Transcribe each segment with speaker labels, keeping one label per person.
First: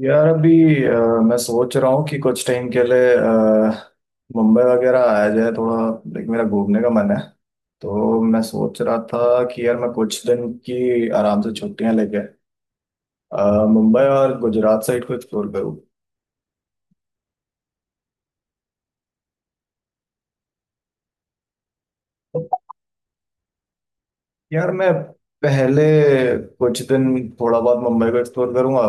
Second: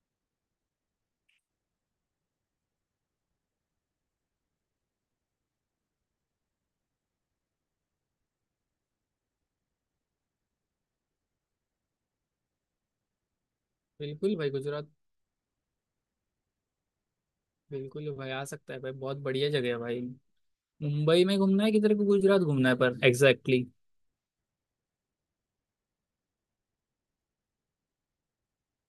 Speaker 1: यार, अभी अ, मैं सोच रहा हूँ कि कुछ टाइम के लिए मुंबई वगैरह आया जाए थोड़ा। लाइक मेरा घूमने का मन है। तो मैं सोच रहा था कि यार, मैं कुछ दिन की आराम से छुट्टियां लेके मुंबई
Speaker 2: बिल्कुल
Speaker 1: और
Speaker 2: भाई
Speaker 1: गुजरात
Speaker 2: गुजरात
Speaker 1: साइड को एक्सप्लोर करूँ।
Speaker 2: बिल्कुल भाई आ सकता है भाई। बहुत बढ़िया जगह है भाई। मुंबई में घूमना है किधर को, गुजरात घूमना है, पर एग्जैक्टली exactly.
Speaker 1: यार, मैं पहले कुछ दिन थोड़ा बहुत मुंबई को एक्सप्लोर करूंगा।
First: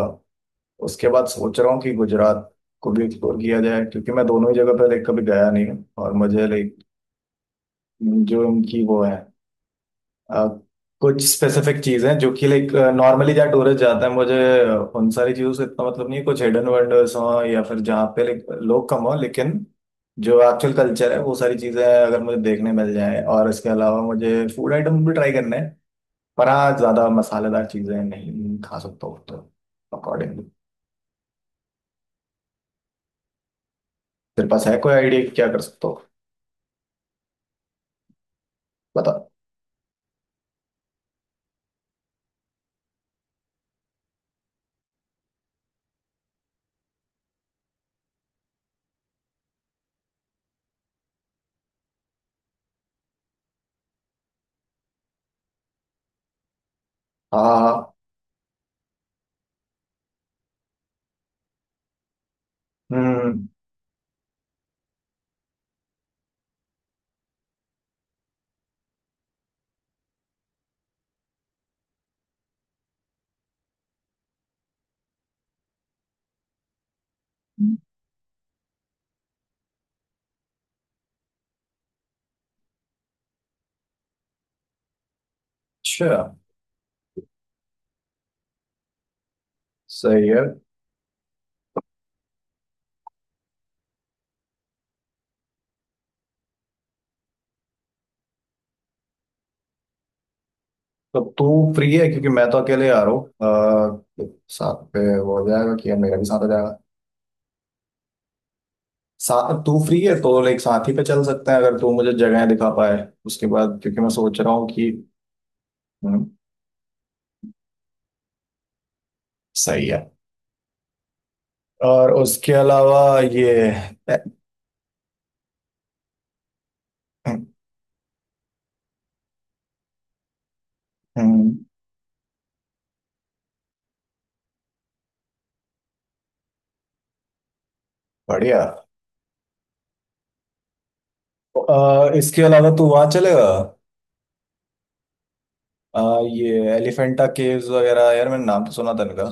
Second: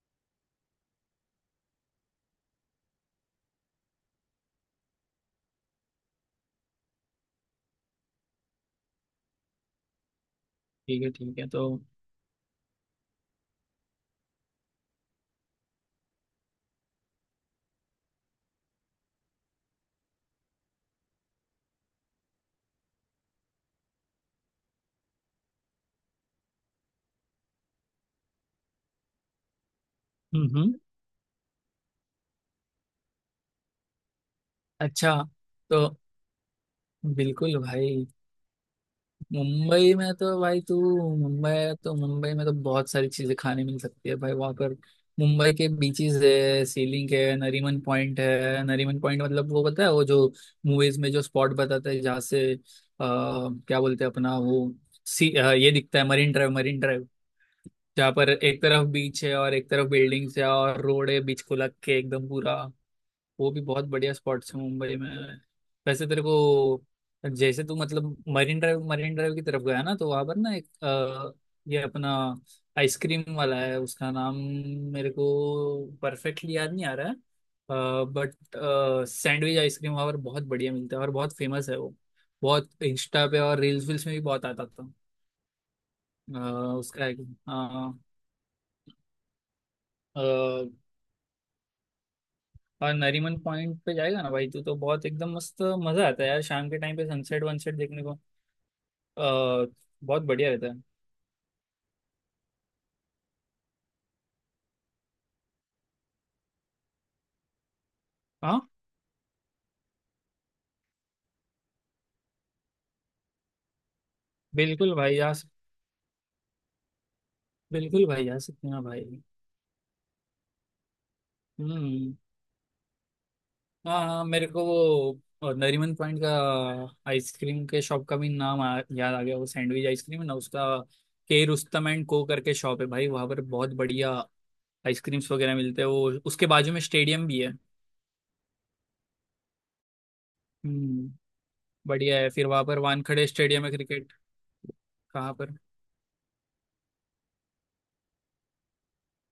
Speaker 1: उसके बाद सोच रहा हूँ कि गुजरात को भी एक्सप्लोर किया जाए, क्योंकि मैं दोनों ही जगह पर लाइक कभी गया नहीं हूँ। और मुझे लाइक जो इनकी वो है अ,
Speaker 2: ठीक है,
Speaker 1: कुछ
Speaker 2: ठीक है तो।
Speaker 1: स्पेसिफिक चीजें जो कि लाइक नॉर्मली जहाँ टूरिस्ट जाता है, मुझे उन सारी चीजों से इतना मतलब नहीं है। कुछ हिडन वंडर्स हो या फिर जहाँ पे लाइक लोग कम हो, लेकिन जो एक्चुअल कल्चर है वो सारी चीजें अगर मुझे देखने मिल जाए। और इसके अलावा मुझे फूड आइटम भी ट्राई करने हैं। पर हाँ, ज्यादा मसालेदार चीजें नहीं खा सकता हूँ तो अकॉर्डिंगली।
Speaker 2: हम्म।
Speaker 1: तेरे पास है कोई
Speaker 2: अच्छा,
Speaker 1: आइडिया क्या कर
Speaker 2: तो
Speaker 1: सकता हो?
Speaker 2: बिल्कुल भाई।
Speaker 1: बता।
Speaker 2: मुंबई में तो भाई तू मुंबई है तो मुंबई में तो बहुत सारी चीजें खाने मिल सकती है भाई वहाँ पर। मुंबई के बीचेस है, सीलिंग है, नरीमन पॉइंट है। नरीमन पॉइंट मतलब वो पता है, वो जो मूवीज में जो स्पॉट बताता है जहाँ से क्या बोलते हैं अपना वो सी ये दिखता है, मरीन ड्राइव। मरीन
Speaker 1: हाँ, हाँ, हाँ।
Speaker 2: जहाँ पर एक तरफ बीच है और एक तरफ बिल्डिंग्स है और रोड है बीच को लग के एकदम पूरा।
Speaker 1: हम्म।
Speaker 2: वो भी बहुत बढ़िया स्पॉट्स है मुंबई में। वैसे तेरे को जैसे तू मतलब मरीन ड्राइव, मरीन ड्राइव की तरफ गया ना तो वहां पर ना एक ये अपना आइसक्रीम वाला है, उसका नाम मेरे को परफेक्टली याद नहीं आ रहा है, बट सैंडविच आइसक्रीम वहाँ पर बहुत बढ़िया मिलता है और बहुत फेमस है वो। बहुत इंस्टा पे और रील्स वील्स में भी बहुत आता था।
Speaker 1: अच्छा।
Speaker 2: अ, उसका एक हाँ।
Speaker 1: सही है।
Speaker 2: और नरीमन पॉइंट पे जाएगा ना भाई तू, तो बहुत एकदम मस्त मजा आता है यार शाम के टाइम पे, सनसेट वनसेट देखने को अ, बहुत बढ़िया रहता है।
Speaker 1: तो तू फ्री है? क्योंकि मैं तो अकेले आ रहा हूँ साथ पे वो हो जाएगा कि मेरा भी साथ हो जाएगा।
Speaker 2: हाँ
Speaker 1: साथ तू फ्री है तो लाइक साथ ही पे चल सकते हैं, अगर तू मुझे जगह दिखा पाए उसके बाद। क्योंकि मैं सोच रहा हूँ कि…
Speaker 2: बिल्कुल भाई आ सक-
Speaker 1: हम्म,
Speaker 2: बिल्कुल भाई आ सकते हैं भाई।
Speaker 1: सही है। और
Speaker 2: हम्म।
Speaker 1: उसके अलावा ये…
Speaker 2: हाँ हाँ, मेरे को वो नरीमन पॉइंट का आइसक्रीम के शॉप का भी नाम याद आ गया। वो सैंडविच आइसक्रीम है ना, उसका के
Speaker 1: हम्म,
Speaker 2: रुस्तम एंड को करके शॉप है भाई वहाँ पर। बहुत बढ़िया आइसक्रीम्स वगैरह मिलते हैं, वो उसके बाजू में स्टेडियम भी है।
Speaker 1: बढ़िया।
Speaker 2: हम्म। बढ़िया है,
Speaker 1: इसके
Speaker 2: फिर वहाँ
Speaker 1: अलावा
Speaker 2: पर
Speaker 1: तू वहाँ
Speaker 2: वानखड़े
Speaker 1: चलेगा?
Speaker 2: स्टेडियम है क्रिकेट। कहाँ पर।
Speaker 1: ये एलिफेंटा केव्स वगैरह, यार मैंने नाम तो सुना था इनका।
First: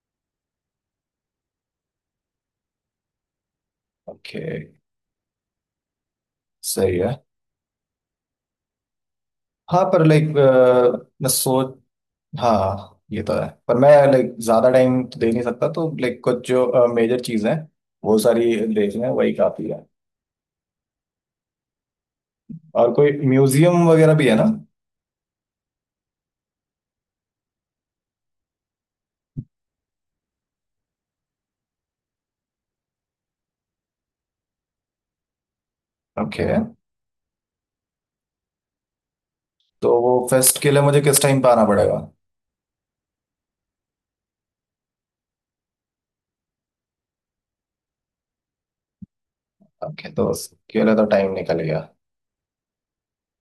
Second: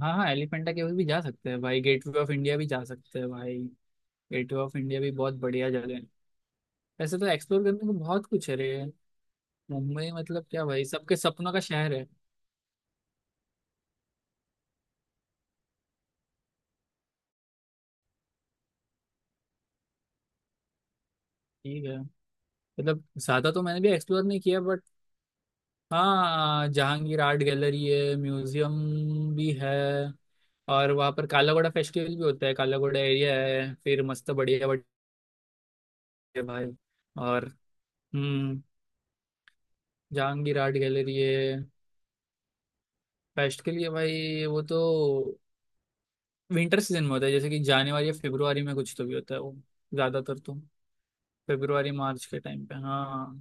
Speaker 2: हाँ हाँ, एलिफेंटा केव्स भी जा सकते हैं भाई, गेटवे ऑफ इंडिया भी जा सकते हैं भाई।
Speaker 1: ओके।
Speaker 2: गेटवे ऑफ इंडिया भी बहुत बढ़िया जगह है।
Speaker 1: सही है।
Speaker 2: वैसे तो एक्सप्लोर करने को बहुत कुछ है रे।
Speaker 1: हाँ पर
Speaker 2: मुंबई
Speaker 1: लाइक
Speaker 2: मतलब क्या भाई, सबके
Speaker 1: मैं
Speaker 2: सपनों का
Speaker 1: सोच
Speaker 2: शहर है।
Speaker 1: हाँ, ये तो है। पर मैं लाइक ज्यादा टाइम तो दे नहीं सकता, तो लाइक कुछ जो मेजर चीजें हैं वो सारी देख लें वही काफी है।
Speaker 2: ठीक है।
Speaker 1: और
Speaker 2: मतलब
Speaker 1: कोई
Speaker 2: ज्यादा तो मैंने
Speaker 1: म्यूजियम
Speaker 2: भी
Speaker 1: वगैरह
Speaker 2: एक्सप्लोर
Speaker 1: भी है
Speaker 2: नहीं
Speaker 1: ना?
Speaker 2: किया, बट हाँ, जहांगीर आर्ट गैलरी है, म्यूजियम भी है। और वहाँ पर काला घोड़ा फेस्टिवल भी होता है, काला घोड़ा एरिया है फिर, मस्त बढ़िया बढ़िया
Speaker 1: ओके।
Speaker 2: भाई। और हम्म।
Speaker 1: तो वो
Speaker 2: जहांगीर
Speaker 1: फेस्ट के
Speaker 2: आर्ट
Speaker 1: लिए मुझे
Speaker 2: गैलरी
Speaker 1: किस टाइम
Speaker 2: है।
Speaker 1: पे आना पड़ेगा?
Speaker 2: फेस्ट के लिए भाई वो तो विंटर सीजन में होता है, जैसे कि जनवरी या फरवरी में कुछ तो भी होता है वो।
Speaker 1: ओके, तो
Speaker 2: ज्यादातर तो
Speaker 1: उसके लिए तो टाइम निकल गया।
Speaker 2: फरवरी मार्च के टाइम पे हाँ,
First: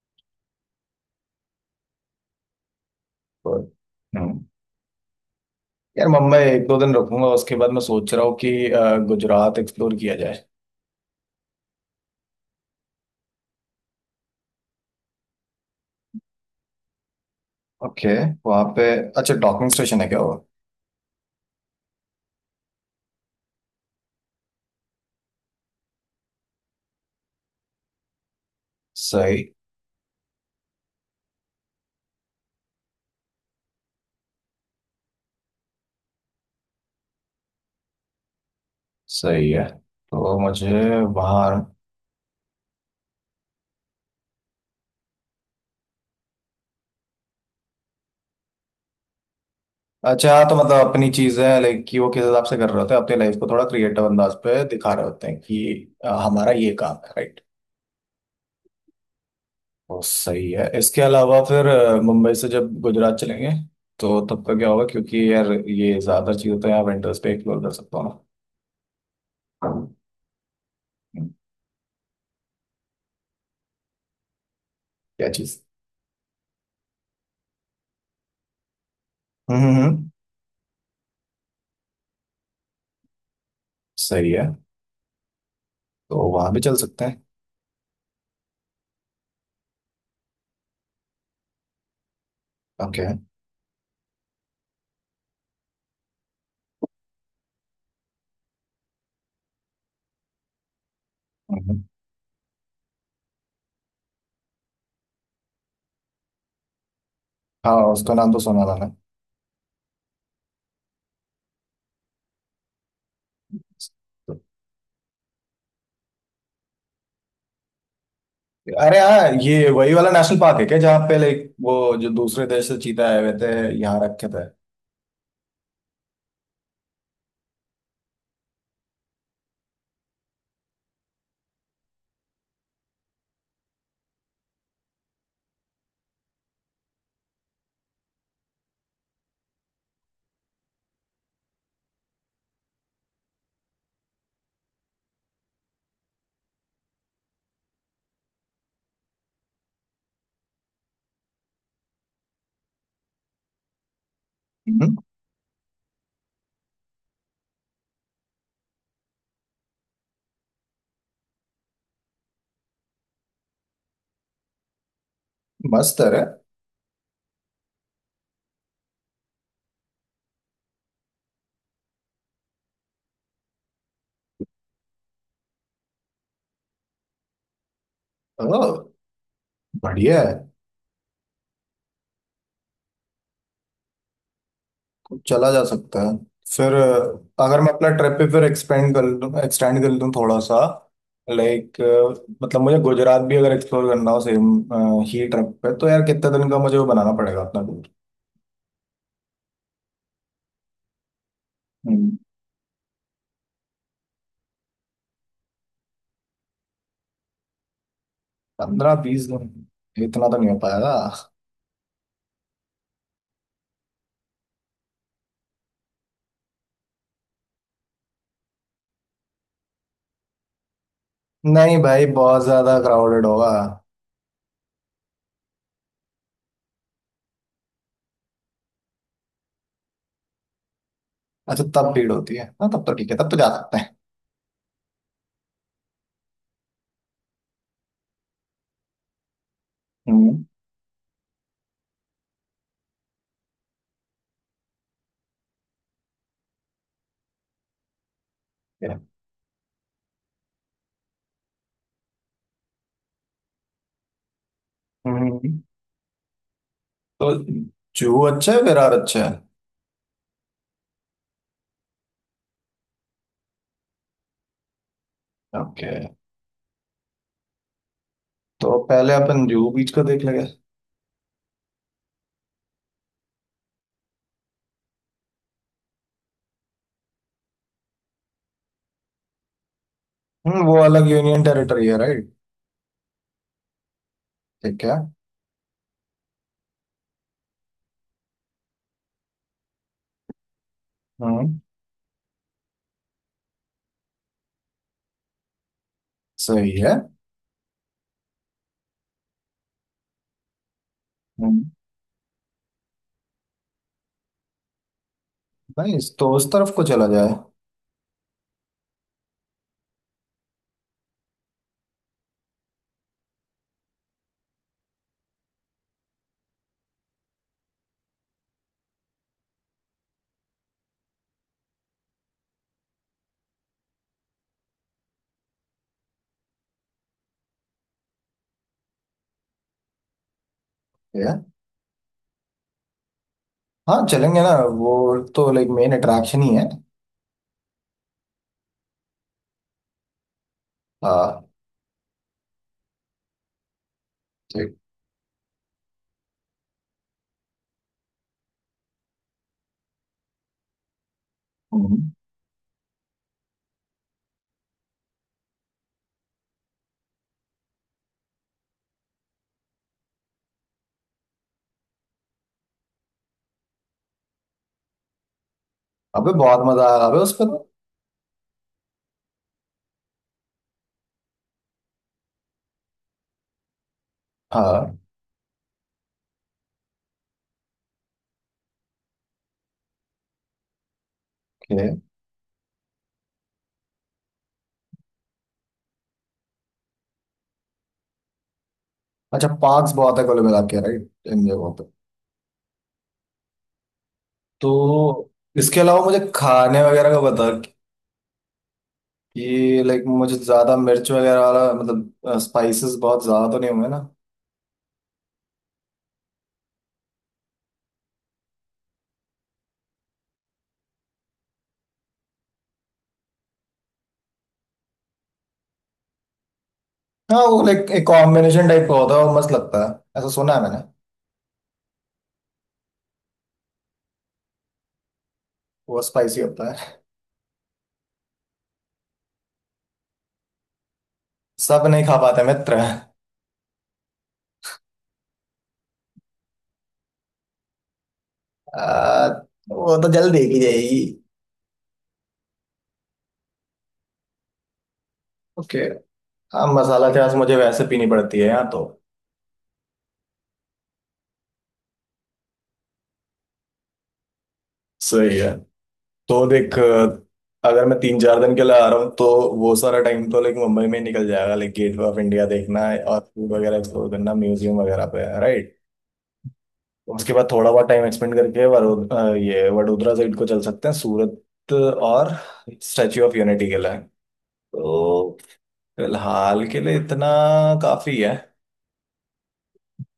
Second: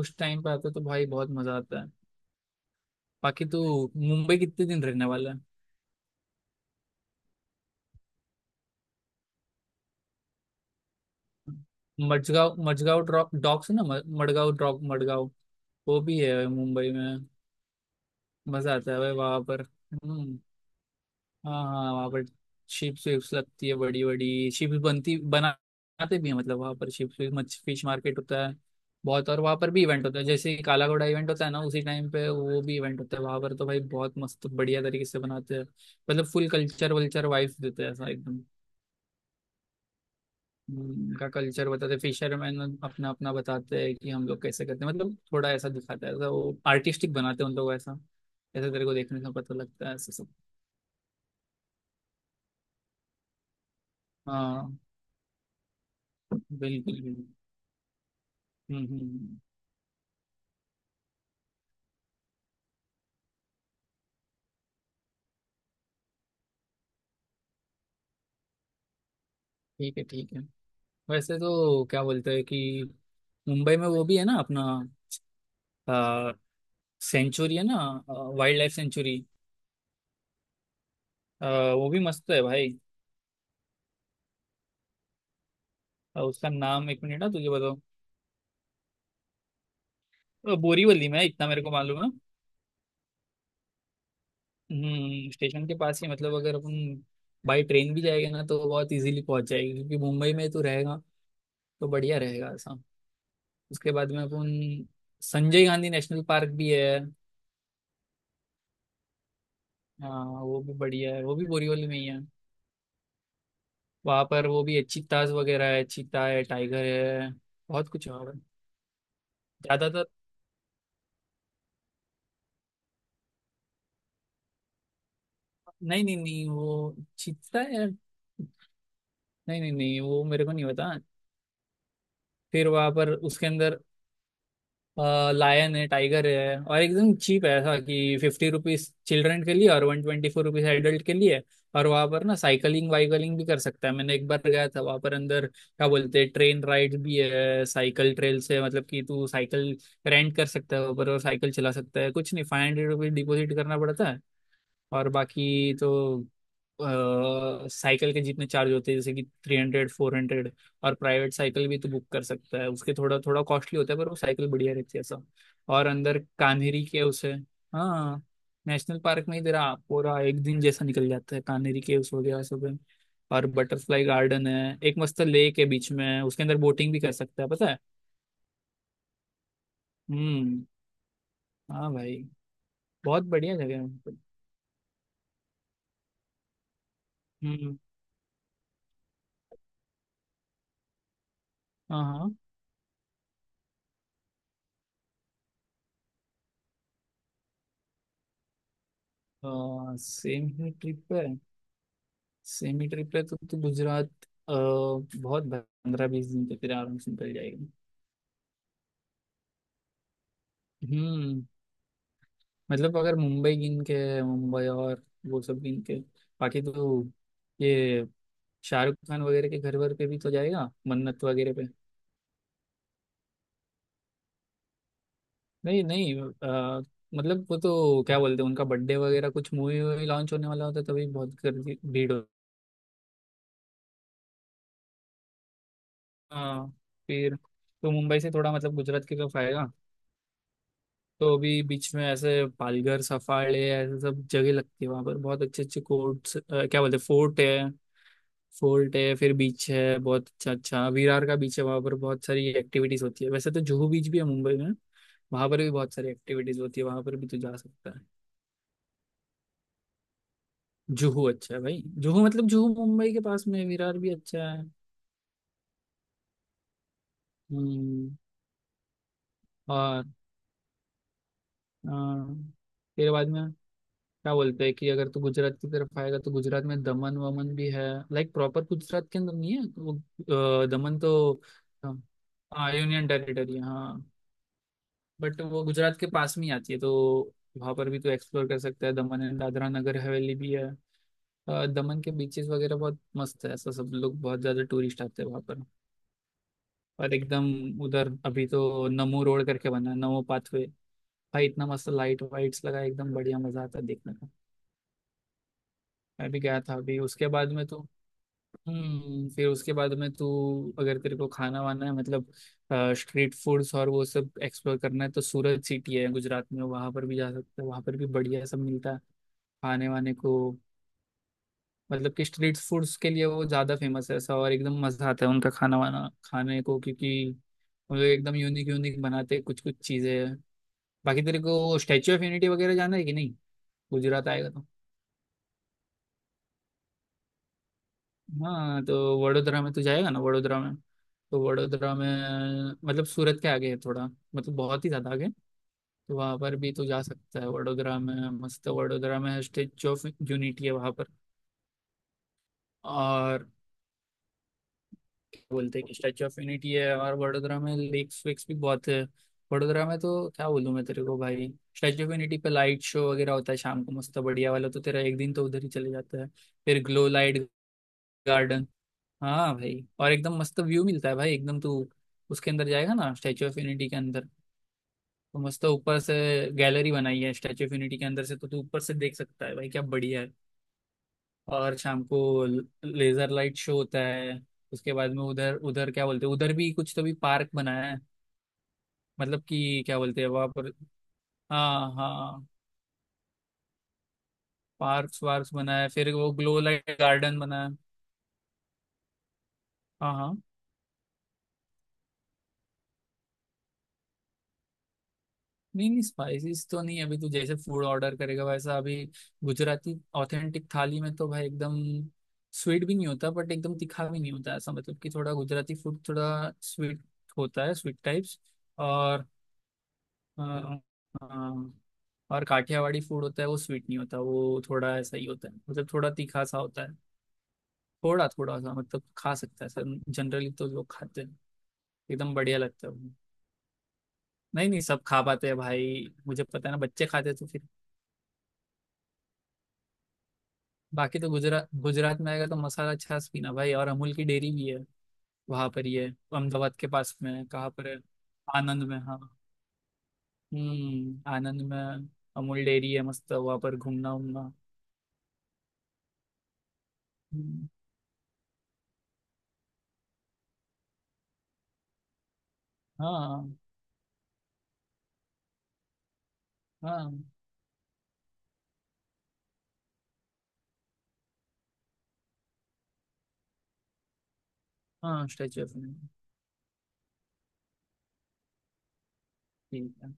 Speaker 2: उस टाइम पे आता है तो भाई बहुत मजा आता है। बाकी
Speaker 1: तो,
Speaker 2: तो मुंबई
Speaker 1: हम्म
Speaker 2: कितने दिन रहने वाला है।
Speaker 1: यार मुंबई एक दो दिन रुकूंगा। उसके बाद मैं सोच रहा हूँ कि गुजरात एक्सप्लोर किया जाए।
Speaker 2: मडगांव मडगांव ड्रॉप डॉक्स है ना, मडगांव ड्रॉप। मडगांव वो भी है मुंबई में।
Speaker 1: ओके। वहाँ
Speaker 2: मजा
Speaker 1: पे।
Speaker 2: आता है भाई
Speaker 1: अच्छा,
Speaker 2: वहां पर।
Speaker 1: डॉकिंग स्टेशन है क्या वो?
Speaker 2: हम्म। हाँ हाँ हाँ, वहाँ पर शिप्स विप्स लगती है, बड़ी बड़ी शिप्स बनती बनाते भी है, मतलब वहाँ पर शिप्स मच फिश मार्केट होता है बहुत। और
Speaker 1: सही।
Speaker 2: वहाँ पर भी इवेंट होता है, जैसे काला घोड़ा इवेंट होता है ना उसी टाइम पे, वो भी इवेंट होता है वहाँ पर, तो भाई बहुत मस्त बढ़िया तरीके से बनाते हैं। मतलब फुल कल्चर वल्चर वाइफ देते हैं ऐसा एकदम।
Speaker 1: सही है। तो मुझे
Speaker 2: उनका
Speaker 1: वहाँ…
Speaker 2: कल्चर बताते हैं, फिशरमैन अपना अपना बताते हैं कि हम लोग कैसे करते हैं, मतलब थोड़ा ऐसा दिखाता है ऐसा, वो आर्टिस्टिक बनाते हैं उन लोग ऐसा। ऐसा तेरे को देखने से पता लगता है ऐसा सब।
Speaker 1: अच्छा, हाँ, तो मतलब अपनी चीजें लाइक कि वो किस हिसाब से कर रहे होते हैं, अपनी लाइफ को थोड़ा क्रिएटिव अंदाज पे
Speaker 2: हाँ
Speaker 1: दिखा रहे होते हैं कि हमारा ये काम
Speaker 2: बिल्कुल
Speaker 1: है,
Speaker 2: बिल्कुल।
Speaker 1: राइट?
Speaker 2: हम्म हम्म हम्म।
Speaker 1: बहुत सही है। इसके अलावा फिर मुंबई से जब गुजरात चलेंगे तो तब का क्या होगा? क्योंकि यार, ये ज्यादा चीजें तो यहाँ विंटर्स पे एक्सप्लोर कर सकता हूँ ना। हम्म।
Speaker 2: ठीक है, ठीक है। वैसे तो क्या बोलते हैं कि मुंबई में वो भी है ना अपना
Speaker 1: क्या चीज?
Speaker 2: आ, सेंचुरी है ना, वाइल्ड लाइफ सेंचुरी,
Speaker 1: हम्म, हम्म।
Speaker 2: वो भी मस्त है भाई।
Speaker 1: सही है। तो
Speaker 2: उसका
Speaker 1: वहां भी चल
Speaker 2: नाम एक
Speaker 1: सकते
Speaker 2: मिनट
Speaker 1: हैं।
Speaker 2: ना, तुझे बताओ। बोरीवली में है, इतना मेरे को मालूम है।
Speaker 1: ओके।
Speaker 2: हम्म, स्टेशन के पास ही, मतलब अगर अपन बाई ट्रेन भी जाएंगे ना तो बहुत इजीली पहुंच जाएगी, क्योंकि मुंबई में तो रहेगा तो बढ़िया रहेगा ऐसा। उसके बाद में अपन संजय गांधी नेशनल पार्क भी है।
Speaker 1: हाँ, उसका नाम तो सुना था
Speaker 2: हाँ, वो भी बढ़िया है, वो भी बोरीवली में ही है। वहाँ
Speaker 1: ना।
Speaker 2: पर वो भी है, चीताज वगैरह है, चीता है, टाइगर है, बहुत कुछ और है वहाँ पर।
Speaker 1: अरे हाँ, ये वही
Speaker 2: ज्यादातर।
Speaker 1: वाला नेशनल पार्क है क्या जहाँ पे लाइक वो जो दूसरे देश से चीता आए हुए थे, यहाँ रखे थे?
Speaker 2: नहीं नहीं नहीं, वो चीता है। नहीं नहीं नहीं, वो मेरे को नहीं पता। फिर वहाँ पर उसके अंदर लायन है, टाइगर है, और एकदम चीप है ऐसा, कि 50 रुपीज चिल्ड्रन के लिए और 124 रुपीज एडल्ट के लिए। और वहाँ पर ना साइकिलिंग वाइकलिंग भी कर सकता है। मैंने एक बार गया था वहाँ पर, अंदर क्या बोलते हैं, ट्रेन राइड भी है, साइकिल ट्रेल से, मतलब कि तू साइकिल रेंट कर सकता है वहाँ पर और साइकिल चला सकता है, कुछ नहीं 500 रुपीज डिपोजिट करना पड़ता है।
Speaker 1: हम्म,
Speaker 2: और बाकी तो साइकिल के जितने चार्ज होते हैं, जैसे कि 300 400। और प्राइवेट साइकिल भी तो बुक कर सकता है, उसके थोड़ा थोड़ा कॉस्टली होता है, पर वो साइकिल बढ़िया रहती है सब। और
Speaker 1: मस्त है
Speaker 2: अंदर
Speaker 1: रे।
Speaker 2: कान्हेरी के उसे हाँ, नेशनल पार्क में ही तेरा पूरा एक दिन जैसा निकल जाता है, कान्हेरी केव्स हो गया सब है। और बटरफ्लाई गार्डन है, एक मस्त लेक है बीच में, उसके अंदर बोटिंग भी कर सकता है पता है।
Speaker 1: ओ, बढ़िया है।
Speaker 2: हम्म। हाँ भाई, बहुत बढ़िया जगह है।
Speaker 1: चला जा सकता है। फिर अगर मैं
Speaker 2: हम्म।
Speaker 1: अपना ट्रिप पे फिर एक्सपेंड कर लूँ, एक्सटेंड कर लूँ थोड़ा सा, लाइक
Speaker 2: हाँ
Speaker 1: मतलब मुझे गुजरात भी अगर एक्सप्लोर करना हो सेम ही ट्रिप पे तो यार कितने दिन का मुझे वो बनाना पड़ेगा अपना टूर?
Speaker 2: हाँ, सेम ही ट्रिप है, सेमी ट्रिप है तो गुजरात अ, बहुत 15-20 दिन तक फिर आराम से निकल जाएगी।
Speaker 1: 15 20 दिन? इतना तो नहीं हो पाएगा।
Speaker 2: हम्म। मतलब अगर मुंबई गिन के, मुंबई और वो सब गिन के, बाकी तो ये शाहरुख खान वगैरह के घर वर पे भी तो जाएगा, मन्नत वगैरह पे।
Speaker 1: नहीं भाई, बहुत ज्यादा क्राउडेड होगा।
Speaker 2: नहीं नहीं, मतलब वो तो क्या बोलते हैं, उनका बर्थडे वगैरह, कुछ मूवी वूवी लॉन्च होने वाला होता है तभी बहुत
Speaker 1: अच्छा, तब भीड़
Speaker 2: भीड़ हो।
Speaker 1: होती है? हाँ, तब तो ठीक है, तब तो जा सकते हैं।
Speaker 2: हाँ। फिर तो मुंबई से थोड़ा मतलब गुजरात की तरफ आएगा
Speaker 1: हम्म।
Speaker 2: तो अभी बीच में ऐसे पालघर सफाड़े ऐसे सब जगह लगती है, वहां पर बहुत अच्छे अच्छे कोर्ट्स, क्या बोलते हैं, फोर्ट है।
Speaker 1: ठीक
Speaker 2: फोर्ट
Speaker 1: है।
Speaker 2: है, फिर बीच है बहुत अच्छा अच्छा, विरार का बीच है, वहां पर बहुत सारी एक्टिविटीज होती है, वैसे तो जुहू बीच भी है मुंबई में।
Speaker 1: हम्म,
Speaker 2: वहां पर भी बहुत सारी एक्टिविटीज होती है, वहां पर भी
Speaker 1: तो
Speaker 2: तू जा सकता है।
Speaker 1: जुहू अच्छा है, विरार अच्छा है?
Speaker 2: जुहू अच्छा है भाई, जुहू मतलब जुहू मुंबई के पास में है, विरार भी अच्छा है।
Speaker 1: ओके।
Speaker 2: हम्म।
Speaker 1: तो पहले अपन जुहू बीच का
Speaker 2: और
Speaker 1: देख लेंगे।
Speaker 2: अ, फिर बाद में क्या बोलते हैं कि अगर तू गुजरात की तरफ आएगा तो गुजरात में दमन वमन भी है, लाइक प्रॉपर गुजरात के अंदर नहीं है वो।
Speaker 1: हम्म, वो
Speaker 2: दमन
Speaker 1: अलग
Speaker 2: तो
Speaker 1: यूनियन टेरिटरी है, राइट?
Speaker 2: हाँ, यूनियन टेरिटरी हाँ।
Speaker 1: ठीक है।
Speaker 2: बट वो गुजरात के पास में ही आती है, तो वहां पर भी तू एक्सप्लोर कर सकता है, दमन एंड दादरा नगर हवेली भी है।
Speaker 1: हम्म।
Speaker 2: दमन के बीचेस वगैरह बहुत मस्त है ऐसा, सब लोग बहुत ज्यादा टूरिस्ट आते हैं वहां पर।
Speaker 1: सही है।
Speaker 2: और एकदम उधर अभी तो नमो रोड करके बना है, नमो पाथवे भाई,
Speaker 1: हम्म।
Speaker 2: इतना मस्त लाइट वाइट्स लगा है, एकदम बढ़िया मजा आता है देखने का।
Speaker 1: Nice, तो
Speaker 2: मैं भी
Speaker 1: उस
Speaker 2: गया
Speaker 1: तरफ
Speaker 2: था
Speaker 1: को
Speaker 2: अभी
Speaker 1: चला
Speaker 2: उसके
Speaker 1: जाए।
Speaker 2: बाद में तो। हम्म। फिर उसके बाद में तू, अगर तेरे को खाना वाना है मतलब स्ट्रीट फूड्स और वो सब एक्सप्लोर करना है तो सूरत सिटी है गुजरात में, वहां पर भी जा सकते हैं, वहां पर भी बढ़िया सब मिलता है खाने वाने को। मतलब कि स्ट्रीट फूड्स के लिए वो ज्यादा फेमस है ऐसा, और एकदम मजा आता है उनका खाना वाना खाने को, क्योंकि वो लोग एकदम यूनिक यूनिक बनाते हैं कुछ कुछ चीजें। बाकी
Speaker 1: ठीक है।
Speaker 2: तेरे को स्टैचू ऑफ यूनिटी वगैरह जाना है कि नहीं,
Speaker 1: हाँ,
Speaker 2: गुजरात
Speaker 1: चलेंगे
Speaker 2: आएगा
Speaker 1: ना।
Speaker 2: तो।
Speaker 1: वो तो लाइक मेन अट्रैक्शन ही है।
Speaker 2: हाँ तो वडोदरा में तो जाएगा ना,
Speaker 1: हाँ।
Speaker 2: वडोदरा में मतलब सूरत के आगे है थोड़ा, मतलब
Speaker 1: ठीक।
Speaker 2: बहुत ही ज़्यादा आगे। तो वहाँ पर भी तो जा सकता है वडोदरा में, मस्त, वडोदरा में स्टेच्यू ऑफ यूनिटी है वहाँ पर।
Speaker 1: हम्म,
Speaker 2: और बोलते हैं कि स्टैचू ऑफ यूनिटी है, और वडोदरा में लेक्स वेक्स भी बहुत है। वडोदरा में तो क्या बोलूं मैं तेरे को भाई, स्टैचू ऑफ यूनिटी पे लाइट शो वगैरह होता है शाम को मस्त बढ़िया वाला, तो तेरा एक दिन तो उधर ही चले जाता है।
Speaker 1: अबे बहुत
Speaker 2: फिर
Speaker 1: मजा आया
Speaker 2: ग्लो
Speaker 1: अबे उस
Speaker 2: लाइट
Speaker 1: पर।
Speaker 2: गार्डन। हाँ भाई, और एकदम मस्त व्यू मिलता है भाई एकदम, तू उसके अंदर जाएगा ना स्टैचू ऑफ यूनिटी के अंदर,
Speaker 1: हाँ।
Speaker 2: तो मस्त ऊपर से गैलरी बनाई है स्टैचू ऑफ यूनिटी के अंदर से, तो तू ऊपर से देख सकता है भाई, क्या बढ़िया है। और
Speaker 1: ओके।
Speaker 2: शाम को लेजर लाइट शो होता है। उसके बाद में उधर उधर क्या बोलते हैं, उधर भी कुछ तो भी पार्क बनाया है, मतलब
Speaker 1: अच्छा,
Speaker 2: कि
Speaker 1: पार्क्स
Speaker 2: क्या
Speaker 1: बहुत
Speaker 2: बोलते
Speaker 1: है
Speaker 2: हैं
Speaker 1: कुल
Speaker 2: वहां
Speaker 1: मिला
Speaker 2: पर।
Speaker 1: के, राइट, इन जगहों पे।
Speaker 2: हाँ हाँ।
Speaker 1: तो
Speaker 2: पार्क्स वार्क्स
Speaker 1: इसके
Speaker 2: बनाया है,
Speaker 1: अलावा
Speaker 2: फिर
Speaker 1: मुझे
Speaker 2: वो ग्लो
Speaker 1: खाने
Speaker 2: लाइट
Speaker 1: वगैरह का
Speaker 2: गार्डन
Speaker 1: बता
Speaker 2: बनाया है।
Speaker 1: कि लाइक
Speaker 2: हाँ हाँ,
Speaker 1: मुझे ज्यादा मिर्च वगैरह वाला मतलब स्पाइसेस बहुत ज्यादा तो नहीं होंगे ना?
Speaker 2: नहीं नहीं, स्पाइसेस तो नहीं, अभी तू जैसे फूड ऑर्डर करेगा वैसा, अभी गुजराती ऑथेंटिक थाली में तो भाई एकदम स्वीट भी नहीं होता बट एकदम तीखा भी नहीं होता ऐसा, मतलब कि थोड़ा गुजराती फूड थोड़ा स्वीट
Speaker 1: हाँ, वो
Speaker 2: होता है,
Speaker 1: लाइक
Speaker 2: स्वीट
Speaker 1: एक
Speaker 2: टाइप्स।
Speaker 1: कॉम्बिनेशन टाइप का होता है
Speaker 2: और
Speaker 1: और मस्त लगता है। ऐसा सुना है मैंने।
Speaker 2: हाँ, हाँ। और काठियावाड़ी फूड होता है, वो स्वीट नहीं होता, वो थोड़ा ऐसा ही होता है, मतलब
Speaker 1: वो
Speaker 2: थोड़ा
Speaker 1: स्पाइसी
Speaker 2: तीखा सा
Speaker 1: होता
Speaker 2: होता है।
Speaker 1: है।
Speaker 2: थोड़ा थोड़ा सा मतलब खा सकता है सर, जनरली तो लोग खाते हैं,
Speaker 1: सब नहीं खा
Speaker 2: एकदम
Speaker 1: पाते
Speaker 2: बढ़िया
Speaker 1: मित्र।
Speaker 2: लगता है वो। नहीं नहीं, सब खा पाते हैं भाई, मुझे पता है ना, बच्चे खाते हैं तो फिर।
Speaker 1: आ, वो तो जल्द देखी जाएगी।
Speaker 2: बाकी तो गुजरात गुजरात में आएगा तो मसाला छाछ पीना भाई, और अमूल की डेयरी भी है वहां
Speaker 1: ओके।
Speaker 2: पर ही है,
Speaker 1: हाँ,
Speaker 2: अहमदाबाद के
Speaker 1: मसाला
Speaker 2: पास में
Speaker 1: प्याज
Speaker 2: है,
Speaker 1: मुझे
Speaker 2: कहाँ
Speaker 1: वैसे
Speaker 2: पर है,
Speaker 1: पीनी पड़ती है यहाँ
Speaker 2: आनंद
Speaker 1: तो।
Speaker 2: में हाँ। हम्म, आनंद में अमूल डेयरी है, मस्त, वहां पर घूमना उमना।
Speaker 1: सही है। तो देख
Speaker 2: हम्म,
Speaker 1: अगर मैं 3 4 दिन के लिए आ रहा हूँ तो वो सारा टाइम तो लाइक मुंबई में ही निकल जाएगा, लाइक गेटवे ऑफ इंडिया देखना है और फूड
Speaker 2: हाँ
Speaker 1: वगैरह एक्सप्लोर करना, म्यूजियम वगैरह पे, राइट?
Speaker 2: हाँ
Speaker 1: उसके बाद थोड़ा बहुत टाइम एक्सपेंड करके ये वडोदरा साइड को चल सकते हैं, सूरत और स्टैच्यू ऑफ यूनिटी के लिए
Speaker 2: हाँ,
Speaker 1: तो।
Speaker 2: स्टैचू ऑफ यूनिटी,
Speaker 1: फिलहाल के लिए इतना काफी है।
Speaker 2: ठीक है,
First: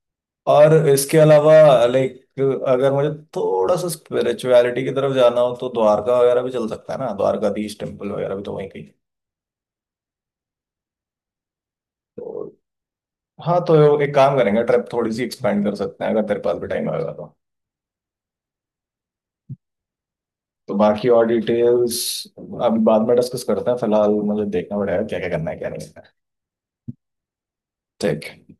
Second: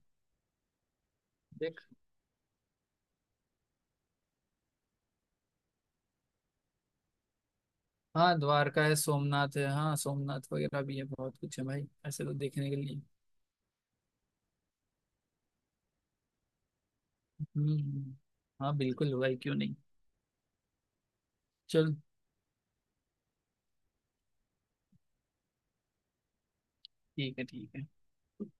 Speaker 1: और इसके अलावा
Speaker 2: देख,
Speaker 1: लाइक अगर मुझे थोड़ा सा स्पिरिचुअलिटी की तरफ जाना हो तो द्वारका वगैरह भी चल सकता है ना? द्वारकाधीश टेम्पल वगैरह
Speaker 2: हाँ
Speaker 1: भी तो वहीं
Speaker 2: द्वारका
Speaker 1: कहीं।
Speaker 2: है, सोमनाथ है, हाँ सोमनाथ वगैरह भी है, बहुत कुछ है भाई ऐसे तो देखने के लिए।
Speaker 1: हाँ, तो एक काम करेंगे, ट्रिप थोड़ी सी एक्सपेंड कर सकते हैं, अगर तेरे पास भी टाइम आएगा तो।
Speaker 2: हम्म, हाँ बिल्कुल भाई, क्यों नहीं।
Speaker 1: तो बाकी और
Speaker 2: चल,
Speaker 1: डिटेल्स अभी बाद में डिस्कस करते हैं। फिलहाल मुझे देखना पड़ेगा क्या क्या करना है क्या नहीं करना है।
Speaker 2: ठीक है, ठीक है।
Speaker 1: ठीक है।